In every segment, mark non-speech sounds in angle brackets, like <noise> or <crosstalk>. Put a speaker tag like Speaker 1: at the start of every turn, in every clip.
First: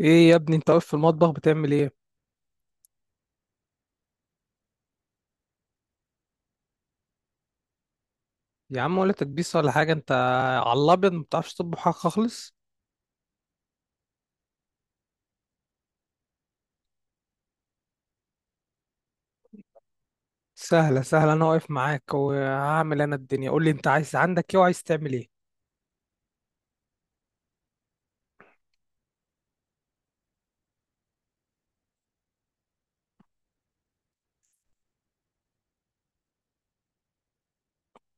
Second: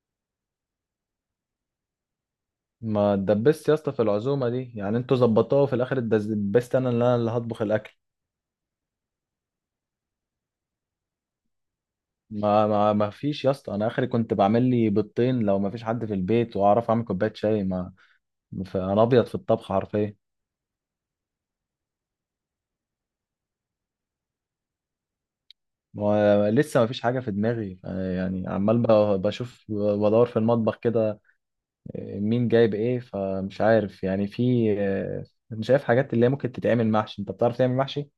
Speaker 1: ايه يا ابني، انت واقف في المطبخ بتعمل ايه؟
Speaker 2: ما اتدبست يا اسطى في العزومه دي، يعني انتوا ظبطوها وفي الاخر اتدبست انا اللي هطبخ الاكل.
Speaker 1: يا عم، ولا تكبيس ولا حاجه انت. على الابيض، ما بتعرفش تطبخ حاجه خالص.
Speaker 2: ما فيش يا اسطى، انا اخري كنت بعمل لي بيضتين لو ما فيش حد في البيت، واعرف اعمل كوبايه شاي. ما انا ابيض في الطبخ حرفيا.
Speaker 1: سهله سهله، انا واقف معاك وهعمل انا الدنيا، قول لي انت عايز عندك ايه وعايز تعمل ايه؟
Speaker 2: ولسه ما فيش حاجه في دماغي، يعني عمال بشوف بدور في المطبخ كده، مين جايب ايه، فمش عارف يعني في. انا شايف حاجات اللي هي ممكن تتعمل محشي. انت بتعرف تعمل محشي؟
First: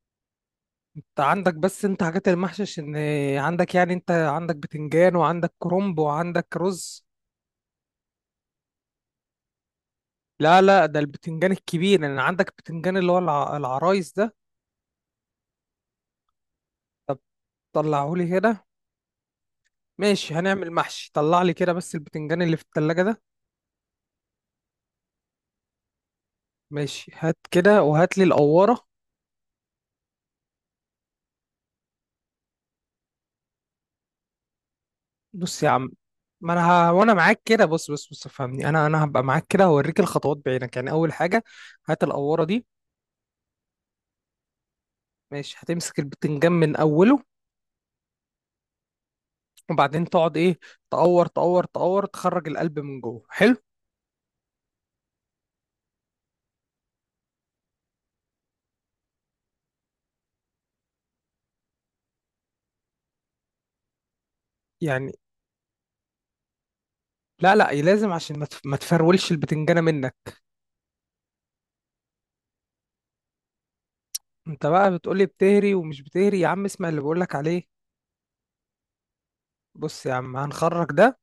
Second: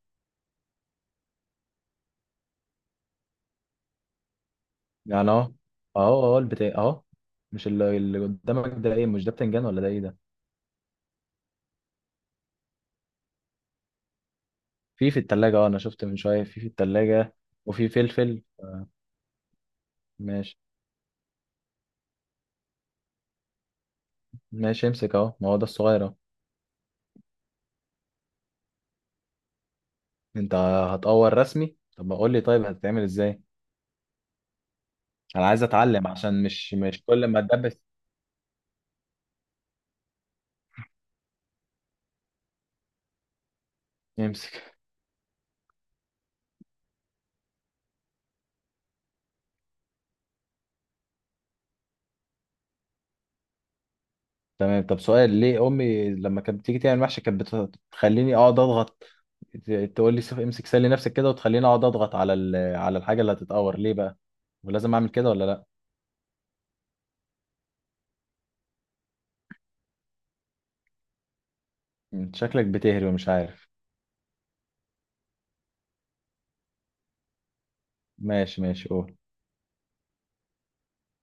Speaker 1: انت عندك بس انت حاجات المحشش ان عندك، يعني انت عندك بتنجان
Speaker 2: يعني اهو
Speaker 1: وعندك كرنب
Speaker 2: اهو اهو
Speaker 1: وعندك
Speaker 2: البتاع اهو.
Speaker 1: رز.
Speaker 2: مش اللي قدامك ده ايه؟ مش ده بتنجان ولا ده ايه ده؟
Speaker 1: لا لا، ده البتنجان الكبير، يعني عندك بتنجان اللي هو العرايس ده.
Speaker 2: في التلاجة، انا شفت من شوية في
Speaker 1: طب
Speaker 2: التلاجة، وفي
Speaker 1: طلعهولي
Speaker 2: فلفل.
Speaker 1: كده. ماشي،
Speaker 2: ماشي،
Speaker 1: هنعمل محشي، طلع لي كده بس البتنجان اللي في التلاجة ده.
Speaker 2: ماشي، امسك اهو، ما هو ده الصغير اهو.
Speaker 1: ماشي، هات كده وهات لي القوارة.
Speaker 2: انت هتقور رسمي؟ طب ما قول لي طيب، هتتعمل ازاي؟ انا
Speaker 1: بص
Speaker 2: عايز
Speaker 1: يا عم،
Speaker 2: اتعلم عشان
Speaker 1: ما انا
Speaker 2: مش مش
Speaker 1: وانا
Speaker 2: كل ما
Speaker 1: معاك كده،
Speaker 2: اتدبس.
Speaker 1: بص بص بص فهمني، انا هبقى معاك كده هوريك الخطوات بعينك، يعني اول حاجه، هات القوره دي.
Speaker 2: امسك.
Speaker 1: ماشي، هتمسك البتنجان من اوله، وبعدين تقعد ايه، تقور تقور تقور، تخرج القلب من جوه. حلو.
Speaker 2: <laughs> تمام، طب سؤال: ليه امي لما كانت بتيجي تعمل محشي كانت بتخليني اقعد اضغط؟ ت- تقول لي امسك سلي نفسك كده، وتخليني اقعد اضغط على الحاجة اللي هتتقور؟ ليه بقى؟ ولازم اعمل
Speaker 1: يعني
Speaker 2: كده ولا لا؟
Speaker 1: لا لا لازم، عشان ما تفرولش البتنجانه منك.
Speaker 2: انت شكلك بتهري ومش عارف.
Speaker 1: انت بقى بتقولي بتهري ومش بتهري، يا عم اسمع اللي بقولك عليه.
Speaker 2: ماشي، ماشي، قول.
Speaker 1: بص يا عم، هنخرج ده،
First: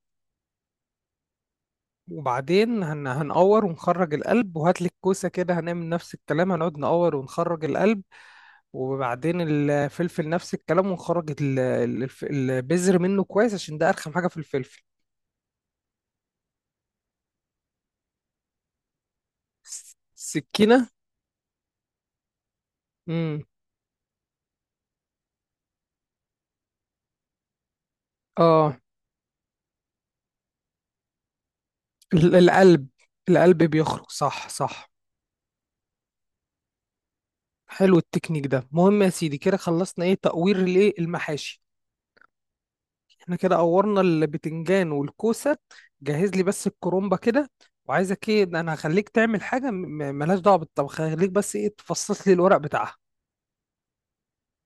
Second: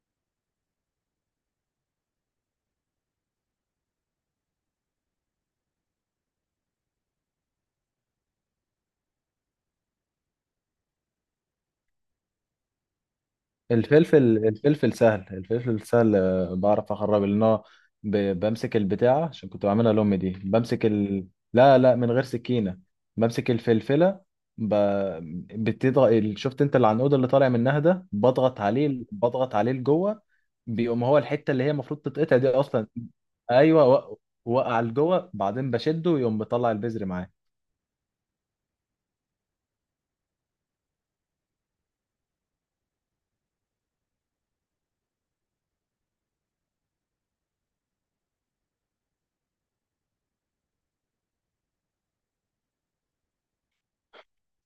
Speaker 1: وبعدين هنقور ونخرج القلب، وهات لك كوسه كده، هنعمل نفس الكلام، هنقعد نقور ونخرج القلب. وبعدين الفلفل نفس الكلام، ونخرج البذر منه كويس عشان ده ارخم
Speaker 2: الفلفل،
Speaker 1: حاجه في الفلفل.
Speaker 2: الفلفل سهل، الفلفل سهل، بعرف اخرب، لان هو بمسك البتاعة، عشان كنت بعملها لأمي دي،
Speaker 1: سكينه.
Speaker 2: لا، لا، من غير سكينة،
Speaker 1: امم
Speaker 2: بمسك الفلفلة، ب... بتضغط شفت انت العنقود اللي طالع منها ده، بضغط
Speaker 1: اه.
Speaker 2: عليه، بضغط عليه لجوه، بيقوم هو الحتة اللي هي المفروض تتقطع دي
Speaker 1: القلب،
Speaker 2: اصلا،
Speaker 1: القلب
Speaker 2: ايوه،
Speaker 1: بيخرج، صح
Speaker 2: وقع
Speaker 1: صح.
Speaker 2: لجوه، بعدين بشده يقوم مطلع البذر معاه.
Speaker 1: حلو، التكنيك ده مهم يا سيدي. كده خلصنا ايه، تقوير الايه المحاشي. احنا كده قورنا البتنجان والكوسه. جهز لي بس الكرومبه كده. وعايزك ايه، ده انا هخليك تعمل حاجه ملهاش دعوه بالطبخ، هخليك بس ايه تفصص لي الورق بتاعها.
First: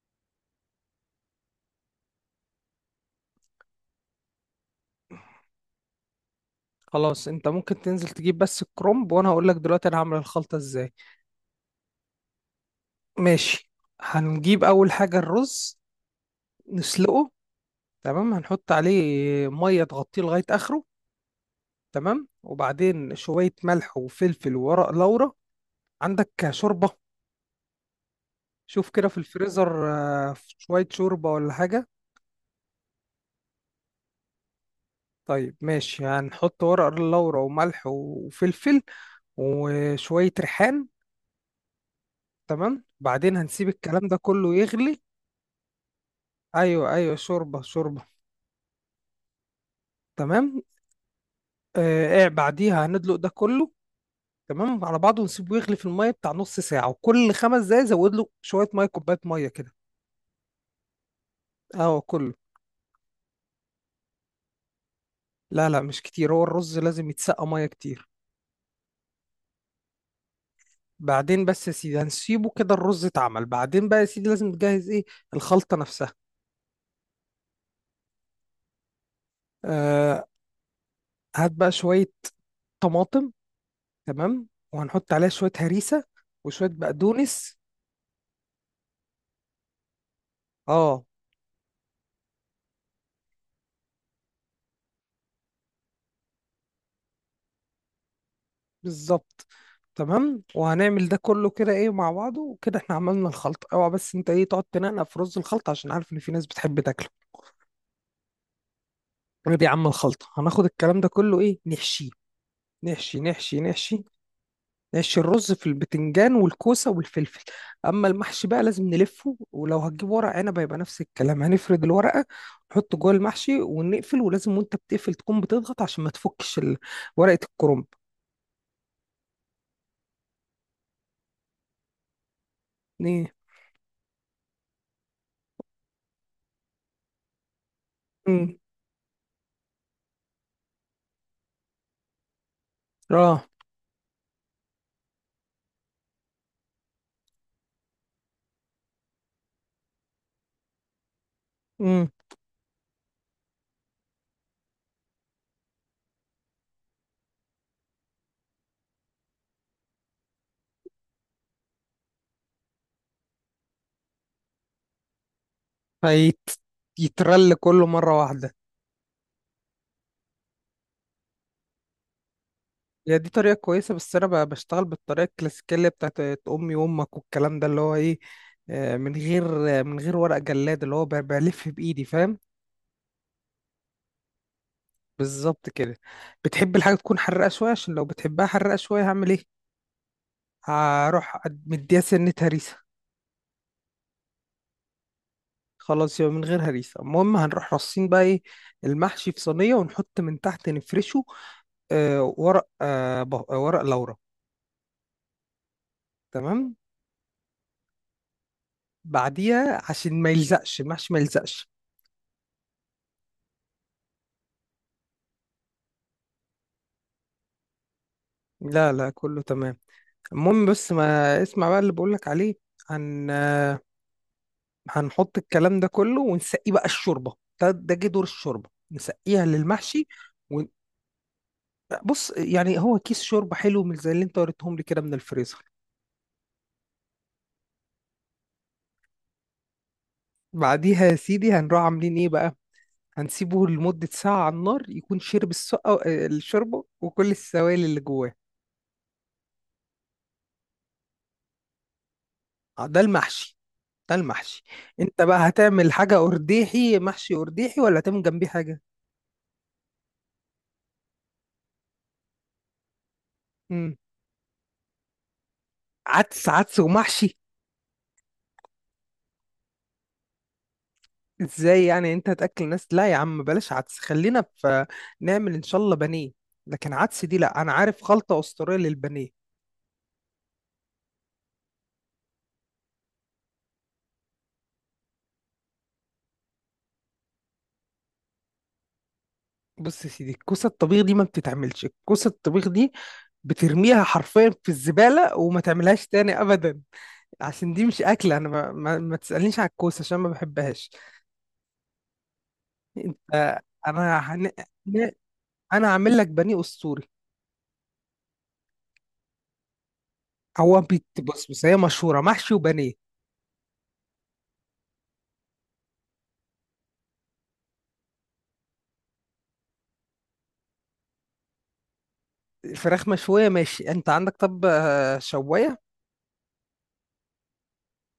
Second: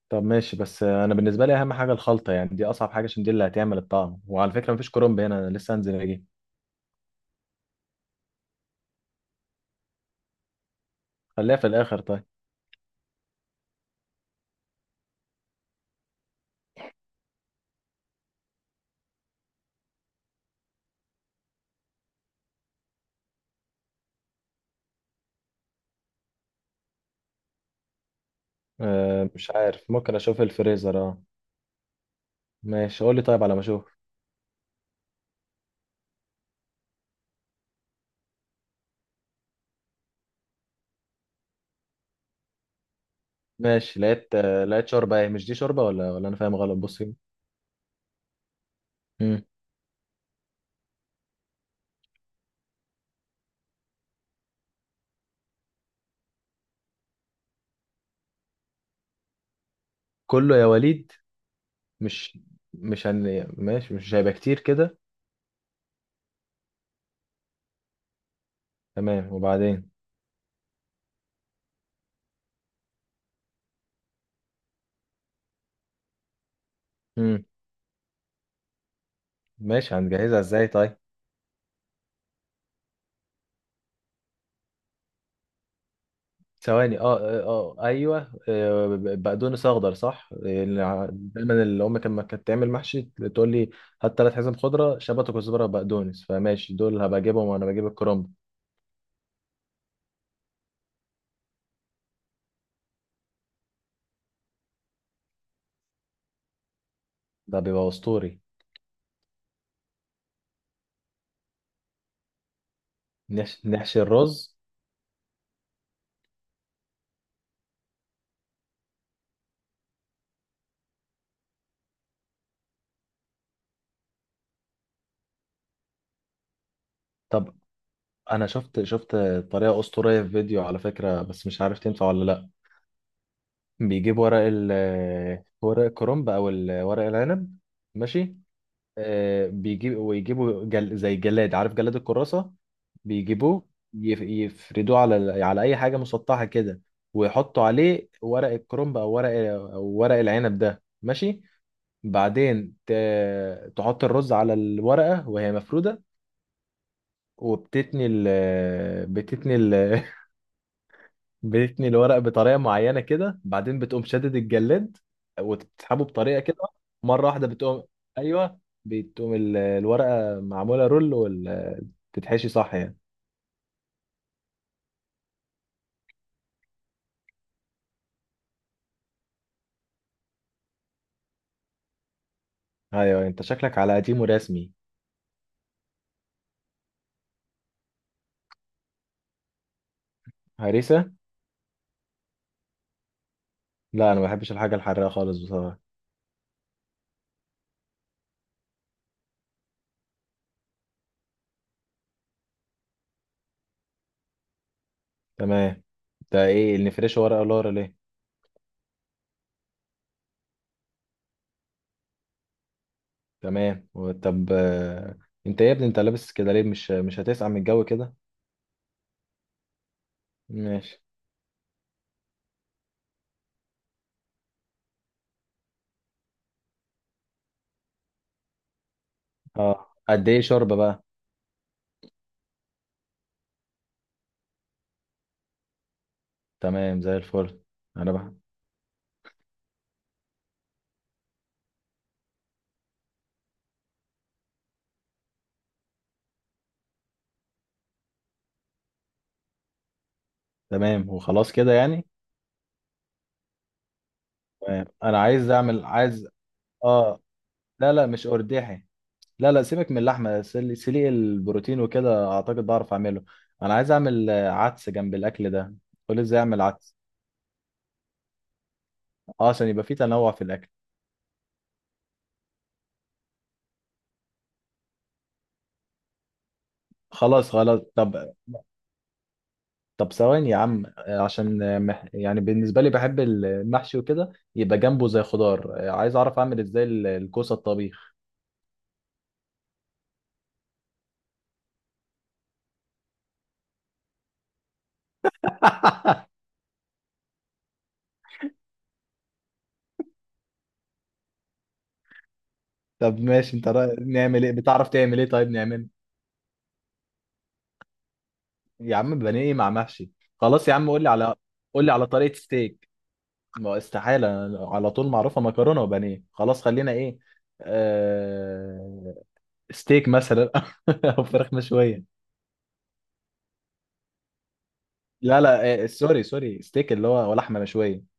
Speaker 2: طب ماشي، بس انا بالنسبه لي اهم حاجه الخلطه، يعني دي اصعب حاجه، عشان دي اللي هتعمل الطعم. وعلى فكره مفيش كرنب هنا، انا لسه هنزل اجيب.
Speaker 1: خلاص، انت ممكن تنزل تجيب بس الكرنب، وانا هقول لك دلوقتي انا هعمل الخلطة ازاي.
Speaker 2: خليها في الاخر طيب.
Speaker 1: ماشي، هنجيب اول حاجة الرز، نسلقه. تمام، هنحط عليه مية تغطيه لغاية اخره. تمام، وبعدين شوية ملح وفلفل وورق لورا. عندك شوربة؟ شوف كده في
Speaker 2: أه، مش
Speaker 1: الفريزر.
Speaker 2: عارف، ممكن اشوف
Speaker 1: شوية
Speaker 2: الفريزر. اه،
Speaker 1: شوربة ولا حاجة؟
Speaker 2: ماشي، قول لي طيب، على ما اشوف.
Speaker 1: طيب ماشي، هنحط ورق لورا وملح وفلفل وشوية ريحان. تمام، بعدين هنسيب
Speaker 2: ماشي،
Speaker 1: الكلام ده
Speaker 2: لقيت،
Speaker 1: كله
Speaker 2: آه، لقيت
Speaker 1: يغلي.
Speaker 2: شوربه. ايه؟ مش دي شوربه ولا انا فاهم غلط؟
Speaker 1: ايوه
Speaker 2: بص هنا.
Speaker 1: ايوه، شوربة شوربة.
Speaker 2: مم.
Speaker 1: تمام. بعديها هندلق ده كله. تمام على بعضه، ونسيبه يغلي في الميه بتاع نص ساعه، وكل خمس دقايق زود له شويه ميه، كوبايه ميه كده.
Speaker 2: كله يا وليد؟
Speaker 1: اه، كله.
Speaker 2: مش مش ماشي، مش هيبقى كتير كده؟
Speaker 1: لا لا مش كتير، هو الرز لازم يتسقى ميه كتير.
Speaker 2: تمام، وبعدين؟
Speaker 1: بعدين بس يا سيدي، هنسيبه كده الرز اتعمل، بعدين بقى يا سيدي لازم تجهز ايه، الخلطه نفسها.
Speaker 2: مم. ماشي،
Speaker 1: آه.
Speaker 2: هنجهزها ازاي طيب؟
Speaker 1: هات بقى شويه طماطم. تمام. وهنحط عليها شويه هريسه وشويه
Speaker 2: ثواني، اه، اه،
Speaker 1: بقدونس.
Speaker 2: آه، ايوه، بقدونس اخضر صح؟ اللي
Speaker 1: اه،
Speaker 2: دايما اللي امي لما كانت تعمل محشي تقول لي: هات 3 حزم خضره، شبت وكزبره وبقدونس. فماشي، دول هبقى اجيبهم وانا بجيب الكرنب.
Speaker 1: بالظبط. تمام، وهنعمل ده كله كده ايه مع بعضه، وكده احنا عملنا الخلطة. اوعى بس انت ايه تقعد تنقنق في رز الخلطة، عشان عارف ان في ناس بتحب تاكله.
Speaker 2: ده بيبقى اسطوري.
Speaker 1: ايه يا عم، الخلطة هناخد الكلام ده كله ايه، نحشيه. نحشي نحشي
Speaker 2: نحشي, نحشي
Speaker 1: نحشي.
Speaker 2: الرز.
Speaker 1: نحشي الرز في البتنجان والكوسة والفلفل. اما المحشي بقى لازم نلفه، ولو هتجيب ورق عنب هيبقى نفس الكلام، هنفرد الورقة نحطه جوه المحشي ونقفل، ولازم وانت بتقفل تكون بتضغط عشان ما تفكش ورقة
Speaker 2: طب
Speaker 1: الكرنب.
Speaker 2: انا شفت، شفت طريقه اسطوريه في فيديو على فكره، بس مش عارف تنفع ولا لا.
Speaker 1: ايه؟
Speaker 2: بيجيب ورق ال آه، ورق الكرنب او ورق العنب. ماشي،
Speaker 1: امم
Speaker 2: بيجيب، ويجيبوا زي جلاد، عارف جلاد الكراسة؟
Speaker 1: اه.
Speaker 2: بيجيبوه، يفردوه على أي حاجة مسطحة كده، ويحطوا عليه ورق الكرنب أو ورق العنب ده، ماشي.
Speaker 1: مم.
Speaker 2: بعدين تحط الرز على الورقة وهي مفرودة، وبتتني ال... بتتني ال... <laughs> بتثني الورق بطريقه معينه كده، بعدين بتقوم شادد الجلاد، وتسحبه بطريقه كده، مره واحده
Speaker 1: فيترل
Speaker 2: بتقوم.
Speaker 1: كله مرة واحدة.
Speaker 2: ايوه، بتقوم الورقه معموله رول، وال تتحشي صح يعني.
Speaker 1: هي دي طريقة كويسة، بس أنا بشتغل بالطريقة الكلاسيكية اللي بتاعت أمي وأمك والكلام ده اللي هو إيه. من غير ورق جلاد اللي هو بلف بإيدي، فاهم؟
Speaker 2: ايوه انت شكلك على قديم ورسمي.
Speaker 1: بالظبط كده. بتحب الحاجة تكون حرقة شوية؟ عشان لو بتحبها حرقة شوية هعمل إيه،
Speaker 2: هريسه.
Speaker 1: هروح مديها سنة هريسة.
Speaker 2: لا، انا ما بحبش الحاجه الحراقه خالص بصراحه.
Speaker 1: خلاص، يبقى من غير هريسة. المهم هنروح رصين بقى إيه، المحشي في صينية، ونحط من تحت نفرشه ورق لورا.
Speaker 2: تمام. ده
Speaker 1: تمام.
Speaker 2: ايه اللي نفرشه؟ ورقه لورا ليه؟
Speaker 1: بعديها عشان ما يلزقش المحشي، ما يلزقش.
Speaker 2: تمام طب، انت يا ابني انت لابس كده ليه؟ مش هتسقع من الجو كده؟
Speaker 1: لا لا كله تمام. المهم بس
Speaker 2: ماشي.
Speaker 1: ما اسمع بقى اللي بقولك عليه. هن آه، هنحط الكلام ده كله ونسقيه بقى الشوربة. ده جه دور الشوربة نسقيها
Speaker 2: اه،
Speaker 1: للمحشي.
Speaker 2: قد ايه
Speaker 1: و...
Speaker 2: شوربه بقى؟
Speaker 1: بص يعني هو كيس شوربة حلو من زي اللي انت وريتهم لي كده من الفريزر.
Speaker 2: تمام زي الفل. انا بح...
Speaker 1: بعديها يا سيدي هنروح عاملين ايه بقى، هنسيبه لمدة ساعة على النار يكون شرب السقة الشوربة وكل السوائل اللي جواه.
Speaker 2: تمام، وخلاص كده يعني؟
Speaker 1: ده المحشي. ده المحشي.
Speaker 2: تمام، انا
Speaker 1: انت بقى
Speaker 2: عايز اعمل،
Speaker 1: هتعمل حاجة
Speaker 2: عايز.
Speaker 1: قرديحي
Speaker 2: اه.
Speaker 1: محشي قرديحي
Speaker 2: لا،
Speaker 1: ولا
Speaker 2: لا،
Speaker 1: هتعمل
Speaker 2: مش
Speaker 1: جنبيه حاجة؟
Speaker 2: ارداحي. لا، لا، سيبك من اللحمه، سليق البروتين وكده اعتقد بعرف اعمله. انا عايز
Speaker 1: مم.
Speaker 2: اعمل، عدس جنب الاكل ده. قول ازاي
Speaker 1: عدس
Speaker 2: اعمل
Speaker 1: عدس
Speaker 2: عدس.
Speaker 1: ومحشي؟
Speaker 2: اه، عشان يبقى فيه تنوع في الاكل.
Speaker 1: ازاي يعني، انت هتاكل ناس؟ لا يا عم بلاش عدس، خلينا في، نعمل ان شاء الله بانيه. لكن عدس دي
Speaker 2: خلاص،
Speaker 1: لا، انا
Speaker 2: خلاص،
Speaker 1: عارف
Speaker 2: طب،
Speaker 1: خلطة اسطورية للبانيه.
Speaker 2: طب ثواني يا عم، عشان يعني بالنسبه لي بحب المحشي وكده، يبقى جنبه زي خضار، عايز اعرف اعمل ازاي الكوسه الطبيخ.
Speaker 1: بص يا سيدي، الكوسة الطبيخ دي ما بتتعملش، الكوسة الطبيخ دي بترميها حرفيا في الزبالة وما تعملهاش تاني
Speaker 2: <laughs>
Speaker 1: ابدا. عشان دي مش اكل، انا ما تسألنيش على الكوسة عشان ما بحبهاش.
Speaker 2: طب
Speaker 1: انت.
Speaker 2: ماشي، انت
Speaker 1: انا
Speaker 2: نعمل
Speaker 1: هن...
Speaker 2: ايه؟ بتعرف تعمل ايه طيب
Speaker 1: انا
Speaker 2: نعمله؟
Speaker 1: هعمل لك بانيه اسطوري.
Speaker 2: يا عم بانيه إيه مع محشي؟ خلاص يا
Speaker 1: هو
Speaker 2: عم قول
Speaker 1: بيت،
Speaker 2: لي على،
Speaker 1: بص بص هي
Speaker 2: قول لي على
Speaker 1: مشهوره
Speaker 2: طريقة
Speaker 1: محشي
Speaker 2: ستيك،
Speaker 1: وبانيه.
Speaker 2: ما استحالة على طول معروفة مكرونة وبانيه. خلاص خلينا ايه آه... ستيك مثلا. <laughs> او فراخ مشوية.
Speaker 1: الفراخ مشويه ماشي، انت عندك طب
Speaker 2: لا،
Speaker 1: شوايه؟
Speaker 2: لا، سوري، سوري، ستيك اللي هو هو لحمة مشوية.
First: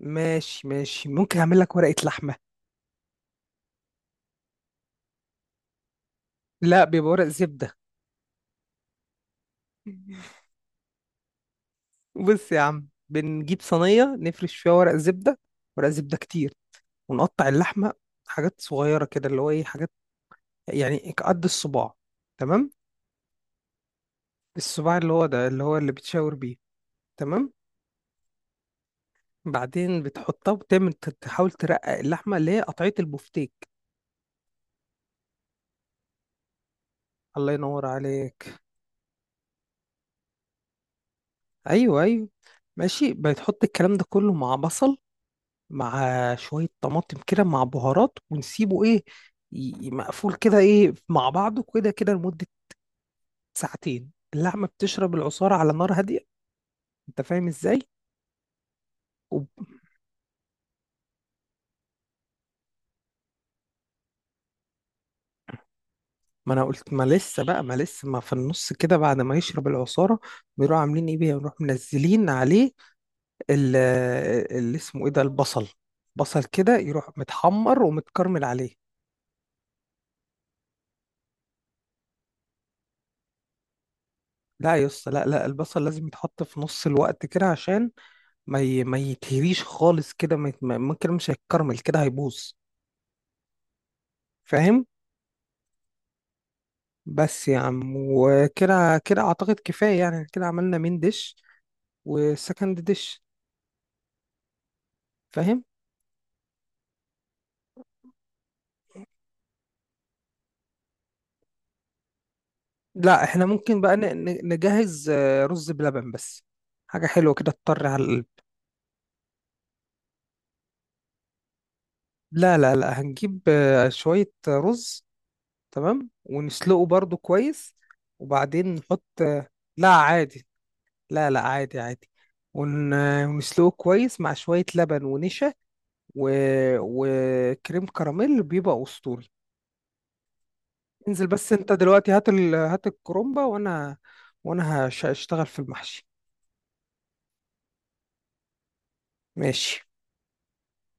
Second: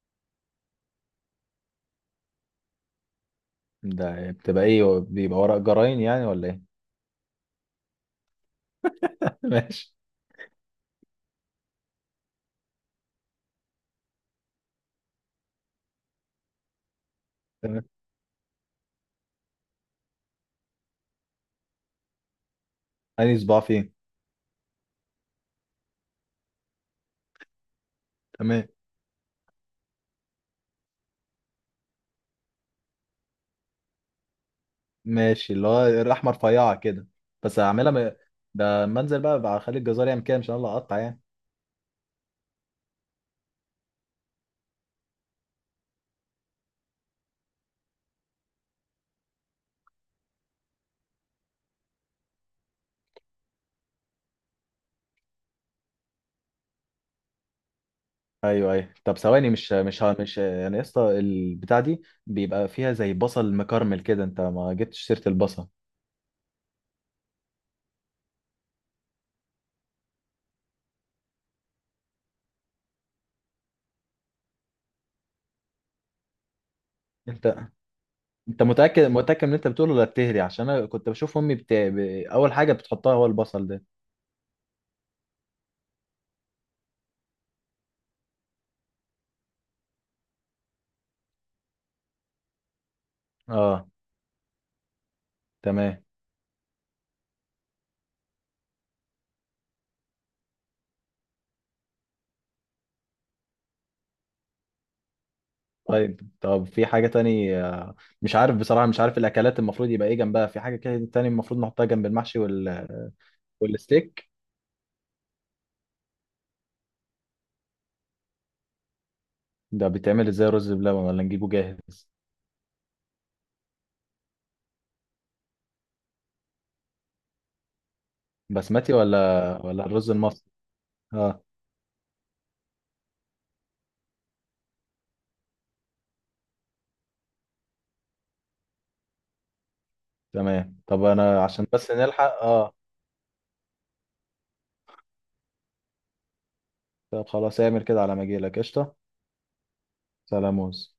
Speaker 1: ماشي ماشي ممكن اعمل لك ورقه لحمه.
Speaker 2: ده بتبقى ايه؟ بيبقى ورق جراين يعني ولا ايه؟
Speaker 1: لا بيبقى ورق زبده.
Speaker 2: <laughs> ماشي.
Speaker 1: <laughs> بص يا عم بنجيب صينيه نفرش فيها ورق زبده، ورق زبده كتير، ونقطع
Speaker 2: تمام.
Speaker 1: اللحمه حاجات صغيره كده اللي هو ايه، حاجات يعني قد الصباع. تمام.
Speaker 2: انهي صباع فين؟
Speaker 1: الصباع اللي هو ده اللي هو اللي بتشاور بيه. تمام.
Speaker 2: تمام.
Speaker 1: بعدين بتحطها وتعمل تحاول ترقق اللحمه اللي هي قطعيه البفتيك.
Speaker 2: ماشي، اللي هو اللحمة رفيعة كده.
Speaker 1: الله
Speaker 2: بس
Speaker 1: ينور
Speaker 2: هعملها
Speaker 1: عليك.
Speaker 2: ده منزل، بقى اخلي الجزار يعمل كده، مش انا اللي اقطع يعني.
Speaker 1: ايوه ايوه، ماشي، بتحط الكلام ده كله مع بصل، مع شوية طماطم كده مع بهارات، ونسيبه ايه، مقفول كده ايه مع بعضه كده كده لمدة ساعتين، اللحمة بتشرب العصارة على نار هادية. انت فاهم ازاي؟
Speaker 2: ايوه، ايوه، طب
Speaker 1: وب-
Speaker 2: ثواني، مش يعني، يا اسطى البتاع دي بيبقى فيها زي بصل مكرمل كده، انت ما جبتش سيره البصل.
Speaker 1: ما انا قلت، ما لسه بقى ما لسه ما في النص كده بعد ما يشرب العصارة، بيروحوا عاملين ايه بيه، بيروحوا منزلين عليه ال- اللي اسمه ايه ده البصل، بصل كده يروح
Speaker 2: انت
Speaker 1: متحمر ومتكرمل
Speaker 2: انت
Speaker 1: عليه.
Speaker 2: متاكد متاكد من اللي انت بتقوله ولا بتهري؟ عشان انا كنت بشوف امي اول حاجه بتحطها هو البصل ده.
Speaker 1: لا يا اسطى لا لا، البصل لازم يتحط في نص الوقت كده، عشان ما يتهريش خالص كده، ما يت... ما- ممكن مش هيتكرمل كده هيبوظ.
Speaker 2: اه.
Speaker 1: فاهم؟
Speaker 2: تمام.
Speaker 1: بس يا عم وكده كده اعتقد كفايه، يعني كده عملنا مين ديش وسكند ديش. فاهم؟
Speaker 2: طيب، طب في حاجه تاني، مش عارف بصراحه، مش عارف الاكلات المفروض يبقى ايه جنبها، في حاجه كده تاني المفروض نحطها جنب المحشي
Speaker 1: لا احنا ممكن بقى
Speaker 2: والستيك؟
Speaker 1: نجهز رز بلبن بس، حاجه حلوه كده تطر على القلب.
Speaker 2: ده بيتعمل ازاي، رز بلبن ولا نجيبه جاهز؟
Speaker 1: لا لا لا هنجيب شويه رز، تمام، ونسلقه برضو كويس، وبعدين
Speaker 2: بسمتي
Speaker 1: نحط
Speaker 2: ولا ولا
Speaker 1: لا
Speaker 2: الرز
Speaker 1: عادي،
Speaker 2: المصري؟
Speaker 1: لا لا
Speaker 2: اه.
Speaker 1: عادي عادي. ون... ونسلقه كويس مع شوية لبن ونشا، و... وكريم كراميل بيبقى أسطوري.
Speaker 2: تمام، طب
Speaker 1: انزل
Speaker 2: انا
Speaker 1: بس
Speaker 2: عشان
Speaker 1: انت
Speaker 2: بس
Speaker 1: دلوقتي،
Speaker 2: نلحق. اه،
Speaker 1: هات الكرومبة، وانا هشتغل في المحشي.
Speaker 2: طب خلاص، اعمل كده على ما اجيلك قشطه.
Speaker 1: ماشي.
Speaker 2: سلاموز.